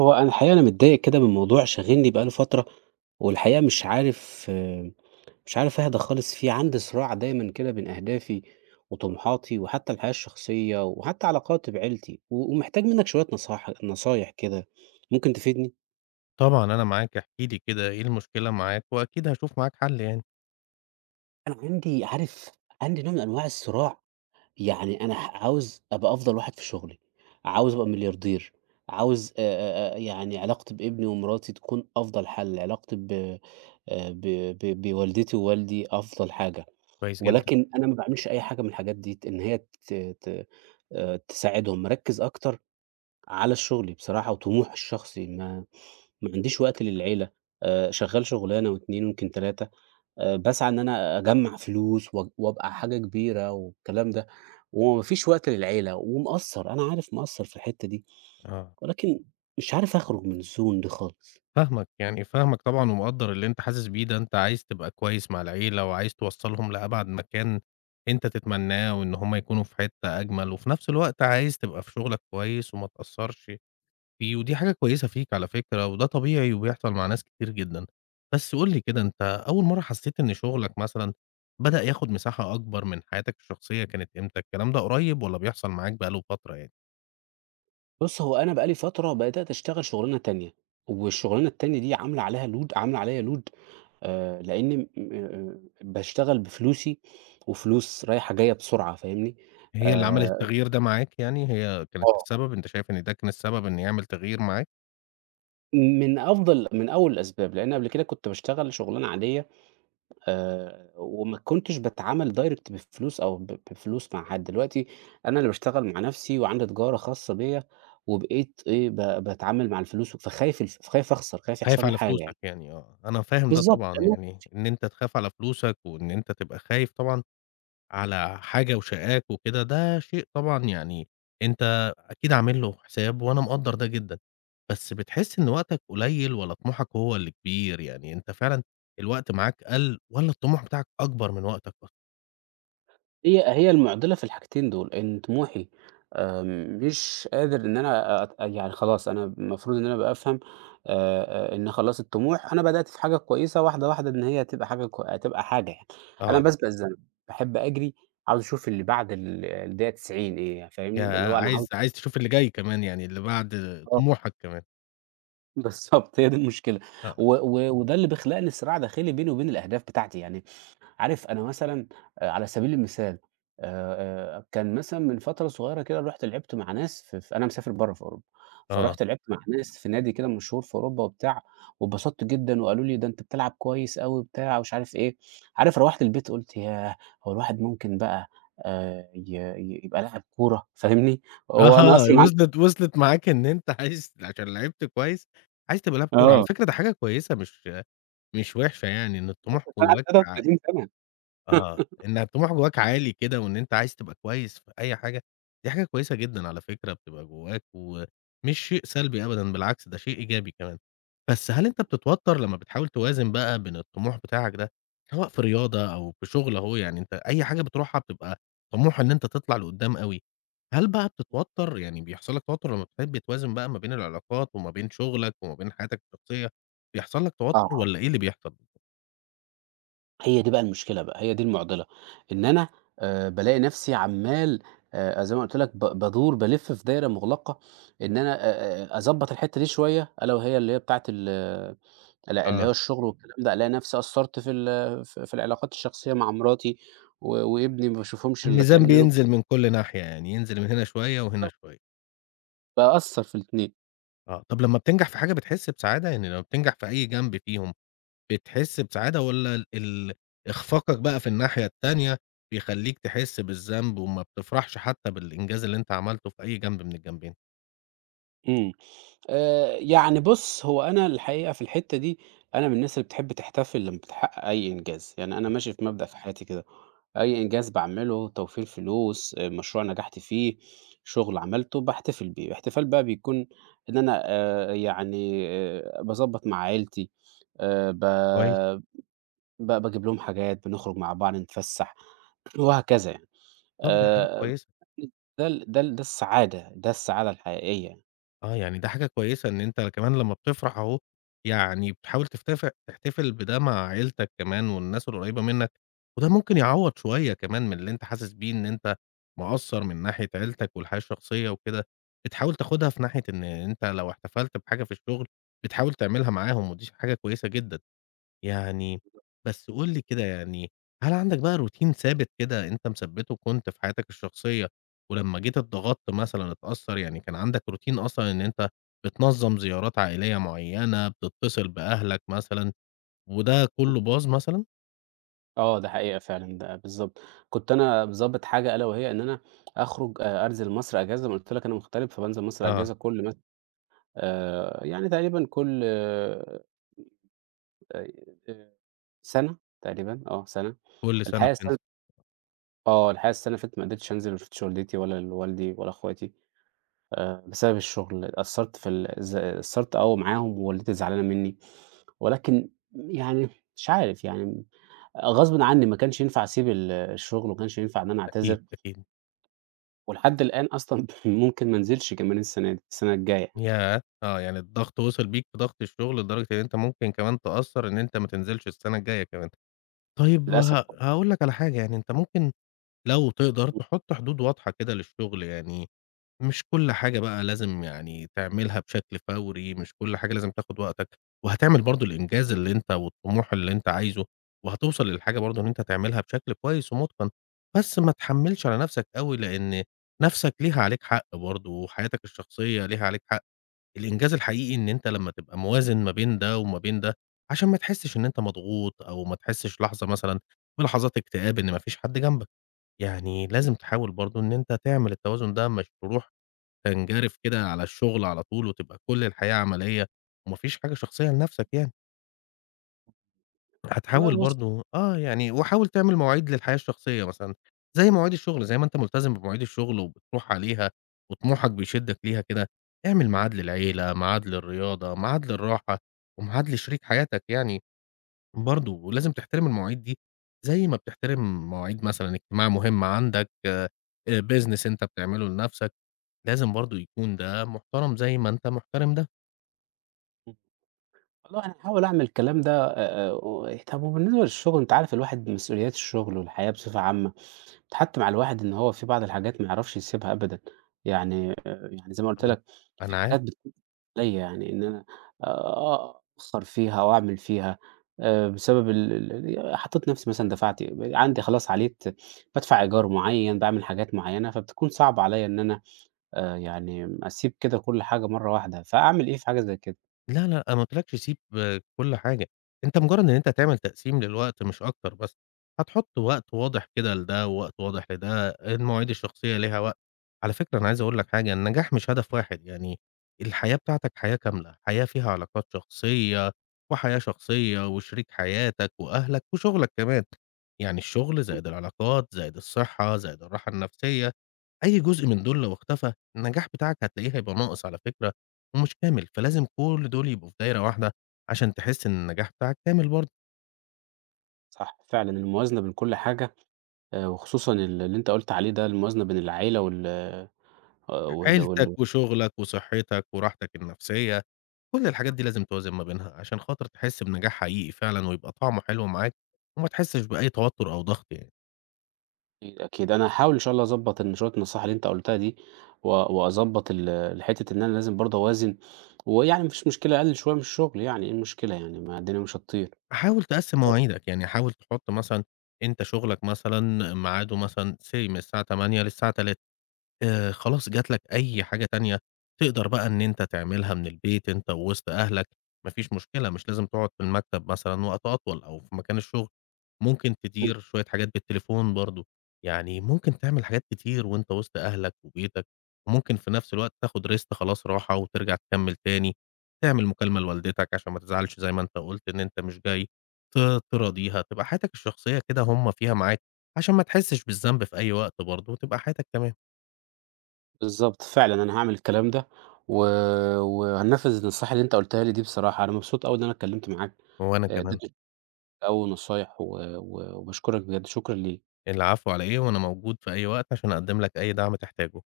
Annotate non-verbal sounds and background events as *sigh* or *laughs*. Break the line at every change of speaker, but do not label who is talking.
هو أنا الحقيقة، أنا متضايق كده من موضوع شاغلني بقى له فترة. والحقيقة مش عارف أهدى خالص فيه. عندي صراع دايمًا كده بين أهدافي وطموحاتي، وحتى الحياة الشخصية، وحتى علاقاتي بعيلتي. و ومحتاج منك شوية نصايح كده، ممكن تفيدني؟
طبعًا أنا معاك، احكِ لي كده إيه المشكلة معاك، وأكيد هاشوف معاك حل يعني،
أنا عندي نوع من أنواع الصراع. يعني أنا عاوز أبقى أفضل واحد في شغلي، عاوز أبقى ملياردير، عاوز يعني علاقتي بابني ومراتي تكون أفضل حل. علاقتي ب ب ب بوالدتي ووالدي أفضل حاجة.
كويس جدًا،
ولكن أنا ما باعملش أي حاجة من الحاجات دي إن هي ت ت تساعدهم، مركّز أكتر على شغلي بصراحة وطموحي الشخصي. ما عنديش وقت للعيلة. شغّال شغلانة و2 ويمكن 3 باسعى إن أنا أجمّع فلوس وأبقى حاجة كبيرة والكلام ده، وما فيش وقت للعيلة ومقصّر. أنا عارف مقصّر في الحتّة دي،
آه،
ولكن مش عارف أخرج من الzone دي خالص.
فاهمك يعني فاهمك طبعًا ومقدّر اللي أنت حاسس بيه ده، أنت عايز تبقى كويس مع العيلة، وعايز توصّلهم لأبعد مكان أنت تتمناه، وإن هُم يكونوا في حتّة أجمل، وفي نفس الوقت عايز تبقى في شغلك كويس وما تأثّرش فيه، ودي حاجة كويسة فيك على فكرة، وده طبيعي وبيحصل مع ناس كتير جدًا. بس قُل لي كده، أنت أول مرّة حسيت إن شغلك مثلًا بدأ ياخد مساحة أكبر من حياتك الشخصية كانت إمتى؟ الكلام ده قريب والّا بيحصل معاك بقى له فترة يعني؟
بُص، هو أنا بقى لي فترة بدأت أشتغل شُغلانة تانية، والشُغلانة التانية دي عاملة عليّا load، لإنّي م باشتغل بفلوسي، وفلوس رايحة جاية بسرعة، فاهمني؟
هي اللي عملت
آآ
التغيير ده معاك يعني، هي كانت
آه،
السبب، أنت شايف إن ده كان السبب إن يعمل تغيير معاك؟
من أول الأسباب، لإن قبل كده كنت باشتغل شُغلانة عادية، وما كنتش باتعامل direct بفلوس أو بفلوس مع حد. دلوقتي أنا اللي باشتغل مع نَفْسي وعندي تجارة خاصة بيّا، وبقيت إيه، باتعامل مع الفلوس، فخايف أخسر، خايف
خايف
يحصل لي
على
حاجة
فلوسك
يعني.
يعني آه، أنا فاهم ده
بالضبط.
طبعًا يعني، إن أنت تخاف على فلوسك وإن أنت تبقى خايف طبعًا على حاجة وشاقاك وكده، ده شيء طبعًا يعني أنت أكيد عامل له حساب، وأنا مقدّر ده جدًا، بس بتحس إن وقتك قليّل والّا طموحك هو اللي كبير؟ يعني أنت فعلًا الوقت معاك قَل والّا الطموح بتاعك أكبر من وقتك أصلًا؟
هي المعضلة في الحاجتين دول، إن طموحي آآ مش قادر إن أنا يعني خلاص، أنا المفروض إن أنا أبقى أفهم إن خلاص الطموح، أنا بدأت في حاجة كويسة واحدة إن هي هتبقى حاجة كو هتبقى حاجة يعني. أنا
آه،
باسبق الزمن، باحب أجري، عاوز أشوف اللي بعد الدقيقة 90 إيه، يعني، فاهمني؟ اللي
ياه!
هو أنا عاوز،
عايز تشوف اللي جاي كمان يعني اللي بعد
آه.
طموحك كمان،
*laughs* بالضبط، هي دي المشكلة.
آه،
و و وده اللي بيخلق لي صراع داخلي بيني وبين الأهداف بتاعتي. يعني عارف، أنا مثلًا على سبيل المثال كان مثلًا من فترة صغيّرة كده رُحت لعبت مع ناس، ف ف أنا مسافر برّه في أوروبا،
آه،
فرُحت لعبت مع ناس في نادي كده مشهور في أوروبا وبتاع، واتبسطت جدًا وقالوا لي: "ده أنت بتلعب كويس أوي،" بتاع ومش عارف إيه. عارف، روّحت البيت قُلت ياه! هو الواحد ممكن بقى ي ي يبقى لاعب كورة، فاهمني؟ هو أنا
أها
أصلًا عندي
وصلت معاك إن أنت عايز عشان لعبت كويس، عايز تبقى لاعب كورة، على
آه،
فكرة ده حاجة كويسة مش وحشة يعني إن الطموح
*laughs* أنا عندي
جواك ع
33 سَنة.
آه،
*laughs*
إن طموح جواك عالي كده وإن أنت عايز تبقى كويس في أي حاجة، دي حاجة كويسة جدًا على فكرة بتبقى جواك، ومش شيء سلبي أبدًا بالعكس ده شيء إيجابي كمان. بس هل أنت بتتوتر لمّا بتحاول توازن بقى بين الطموح بتاعك ده، سواء في رياضة أو في شغل أهو يعني أنت أي حاجة بتروحها بتبقى طموح إن أنت تطلع لقدّام أوي، هل بقى بتتوتر يعني بيحصل لك توتر لمّا بتحب توازن بقى ما بين العلاقات وما بين شغلك وما بين حياتك الشخصية، بيحصل لك توتر
آه.
والّا إيه اللي بيحصل؟
هي دي بقى المشكلة بقى، هي دي المُعضلة. إن أنا بالاقي نَفْسي عمّال، زي ما قُلت لك، بادور بالِف في دايرة مُغلقة. إن أنا أضبّط الحتّة دي شوية، ألا وهي اللي هي بتاعة ال الع اللي هو الشُغل والكلام ده، ألاقي نَفْسي قصّرت في ال في في العلاقات الشخصية مع مراتي و وابني، ما باشوفهمش إلا
الميزان
كإنّنا.
بينزل من كل ناحية، يعني ينزل من هنا شوية وهنا
بالضبط،
شوية.
باقصّر في الاتنين.
آه، طب لمّا بتنجح في حاجة بتحس بسعادة؟ يعني لمّا بتنجح في أي جنب فيهم، بتحس بسعادة والّا ال إخفاقك بقى في الناحية التانية بيخلّيك تحس بالذنب وما بتفرحش حتى بالإنجاز اللي أنت عملته في أي جنب من الجنبين؟
إمم. يعني بُص، هو أنا الحقيقة في الحتّة دي، أنا من الناس اللي بتحب تحتفل لمّا بتحقق أي إنجاز. يعني أنا
آه.
ماشي في مبدأ في حياتي كده، أي إنجاز باعمله، توفير فلوس، مشروع نجحت فيه، شغل عملته، باحتفل بيه. الاحتفال بقى بيكون إن أنا باضبّط مع عيلتي، ب
كويس،
ب باجيب لهم حاجات، بنخرج مع بعض، نتفسّح وهكذا يعني.
طب دي حاجة
آآ
كويسة.
ده السعادة، ده السعادة الحقيقية يعني.
آه، يعني ده حاجة كويسة إن أنت كمان لمّا بتفرح أهو، يعني بتحاول تحتفل بده مع عيلتك كمان والناس القريبة منّك، وده ممكن يعوّض شوية كمان من اللي أنت حاسس بيه إن أنت مقصّر من ناحية عيلتك والحياة الشخصية وكده، بتحاول تاخدها في ناحية إن أنت لو احتفلت بحاجة في الشغل، بتحاول تعملها معاهم ودي حاجة كويسة جدًا. يعني بس قُل لي كده يعني، هل عندك بقى روتين ثابت كده أنت مثبّته كنت في حياتك الشخصية، ولمّا جيت اتضغطت مثلًا اتأثّر، يعني كان عندك روتين أصلًا إن أنت بتنظّم زيارات عائلية معيّنة، بتتصل بأهلك مثلًا، وده كلّه باظ مثلًا؟
آه، ده حقيقة فعلًا، ده بالضبط. كنت أنا مضبّط حاجة ألا وهي إن أنا أخرج أنزل مصر أجازة، زي ما قُلت لك أنا مغترب، فبانزل مصر
آه،
أجازة كل مث يعني تقريبًا كل سَنة تقريبًا، آه سَنة.
كل سنة
الحقيقة السنة
بتنزل،
الحقيقة السنة اللي فاتت ما قدرتش أنزل، ما شُفتش والدتي ولا والدي ولا أخواتي، بسبب الشغل. قصّرت في ال ز قصّرت أوي معاهم، ووالدتي زعلانة منّي، ولكن يعني مش عارف يعني غصبٍ عني ما كانش ينفع أسيب الشغل، وما كانش ينفع إن أنا
أكيد،
أعتذر.
أكيد،
ولحد الآن أصلًا *laughs* ممكن ما انزلش كمان السنة دي، السنة الجاية يعني،
ياه! آه، يعني الضغط وصل بيك في ضغط الشغل لدرجة إن أنت ممكن كمان تأثّر إن أنت ما تنزلش السنة الجاية كمان. طيب
للأسف.
هاقول لك على حاجة، يعني أنت ممكن لو تقدر تحط حدود واضحة كده للشغل، يعني مش كل حاجة بقى لازم يعني تعملها بشكل فوري، مش كل حاجة لازم تاخد وقتك، وهتعمل برضه الإنجاز اللي أنت والطموح اللي أنت عايزه، وهتوصل للحاجة برضه إن أنت تعملها بشكل كويس ومتقن، بس ما تحمّلش على نفسك أوي، لإن نفسك ليها عليك حق برضه، وحياتك الشخصية ليها عليك حق. الإنجاز الحقيقي إن أنت لمّا تبقى موازن ما بين ده وما بين ده، عشان ما تحسش إن أنت مضغوط، أو ما تحسش لحظة مثلًا بلحظات اكتئاب إن ما فيش حد جنبك. يعني لازم تحاول برضه إن أنت تعمل التوازن ده، مش تروح تنجرف كده على الشغل على طول، وتبقى كل الحياة عملية، وما فيش حاجة شخصية لنفسك يعني،
والله
هتحاول
بُص،
برضه آه، يعني وحاول تعمل مواعيد للحياة الشخصية مثلًا، زي مواعيد الشغل، زي ما أنت ملتزم بمواعيد الشغل وبتروح عليها، وطموحك بيشدك ليها كده، اعمل ميعاد للعيلة، ميعاد للرياضة، ميعاد للراحة، وميعاد لشريك حياتك يعني، برضه، ولازم تحترم المواعيد دي، زي ما بتحترم مواعيد مثلًا اجتماع مهم عندك، business أنت بتعمله لنفسك، لازم برضه يكون ده محترم زي ما أنت محترم ده.
والله أنا هاحاول أعمل الكلام ده. و طب، وبالنسبة للشغل أنت عارف، الواحد مسؤوليات الشغل والحياة بصفة عامة بتحتّم على الواحد إن هو في بعض الحاجات ما يعرفش يسيبها أبدًا. يعني يعني زي ما قُلت
طب
لك، في
أنا عارف
حاجات بتكون عليّا يعني إن أنا أأخّر فيها أو أعمل فيها بسبب ال ال ال حطيت نفسي مثلًا، دفعت، عندي خلاص عليت، بادفع إيجار معين، باعمل حاجات معيّنة، فبتكون صعب عليّا إن أنا يعني أسيب كده كل حاجة مرّة واحدة. فأعمل إيه في حاجة زي كده؟
لا، لأ، أنا ما قُلتلكش سيب كل حاجة، أنت مجرّد إن أنت تعمل تقسيم للوقت مش أكتر بس، هتحُط وقت واضح كده لده، ووقت واضح لده، المواعيد الشخصية ليها وقت، على فكرة أنا عايز أقول لك حاجة، النجاح مش هدف واحد، يعني الحياة بتاعتك حياة كاملة، حياة فيها علاقات شخصية، وحياة شخصية، وشريك حياتك، وأهلك، وشغلك كمان، يعني الشغل زائد العلاقات، زائد الصحة، زائد الراحة النفسية. أي جزء من دول لو اختفى، النجاح بتاعك هتلاقيه هيبقى ناقص على فكرة ومش كامل، فلازم كل دول يبقوا في دايرة واحدة عشان تحس إن النجاح بتاعك كامل برضه،
صح، فعلًا الموازنة بين كل حاجة وخصوصًا اللي أنت قُلت عليه ده، الموازنة بين العيلة وال وال
عيلتك
وال
وشغلك وصحتك وراحتك النفسية، كل الحاجات دي لازم توازن ما بينها عشان خاطر تحس بنجاح حقيقي فعلًا ويبقى طعمه حلو معاك وما تحسش بأي توتر أو ضغط يعني.
أكيد. أنا هاحاول إن شاء الله أضبّط إن شوية النصايح اللي أنت قُلتها دي، وأضبّط الحتّة إن أنا لازم برضه أوازن. ويعني ما فيش مشكلة أقلل شوية من الشغل يعني، إيه المشكلة يعني؟ ما الدنيا مش هتطير.
حاول تقسّم مواعيدك، يعني حاول تحط مثلًا أنت شغلك مثلًا ميعاده مثلًا say من الساعة 08:00 للساعة 15:00 خلاص جات لك أي حاجة تانية، تقدر بقى إن أنت تعملها من البيت أنت ووسط أهلك، ما فيش مشكلة، مش لازم تقعد في المكتب مثلًا وقت أطول أو في مكان الشغل، ممكن
إمم،
تدير شوية حاجات بالتليفون برضه، يعني ممكن تعمل حاجات كتير وأنت وسط أهلك وبيتك، وممكن في نفس الوقت تاخد rest خلاص راحة وترجع تكمّل تاني، تعمل مكالمة لوالدتك عشان ما تزعلش زي ما أنت قُلت إن أنت مش جاي، ت تراضيها، تبقى حياتك الشخصية كده هُم فيها معاك، عشان ما تحسش بالذنب في أي وقت برضه وتبقى حياتك تمام.
بالضبط، فعلًا أنا هاعمل الكلام ده. و وهانفّذ النصيحة اللي أنت قُلتها لي دي بصراحة. أنا مبسوط أوي إن أنا اتكلمت معاك.
وأنا كمان،
اديت أو نصايح و و وباشكرك بجد. شكرًا ليك.
العفو على إيه، وأنا موجود في أي وقت عشان أقدّم لك أي دعم تحتاجه.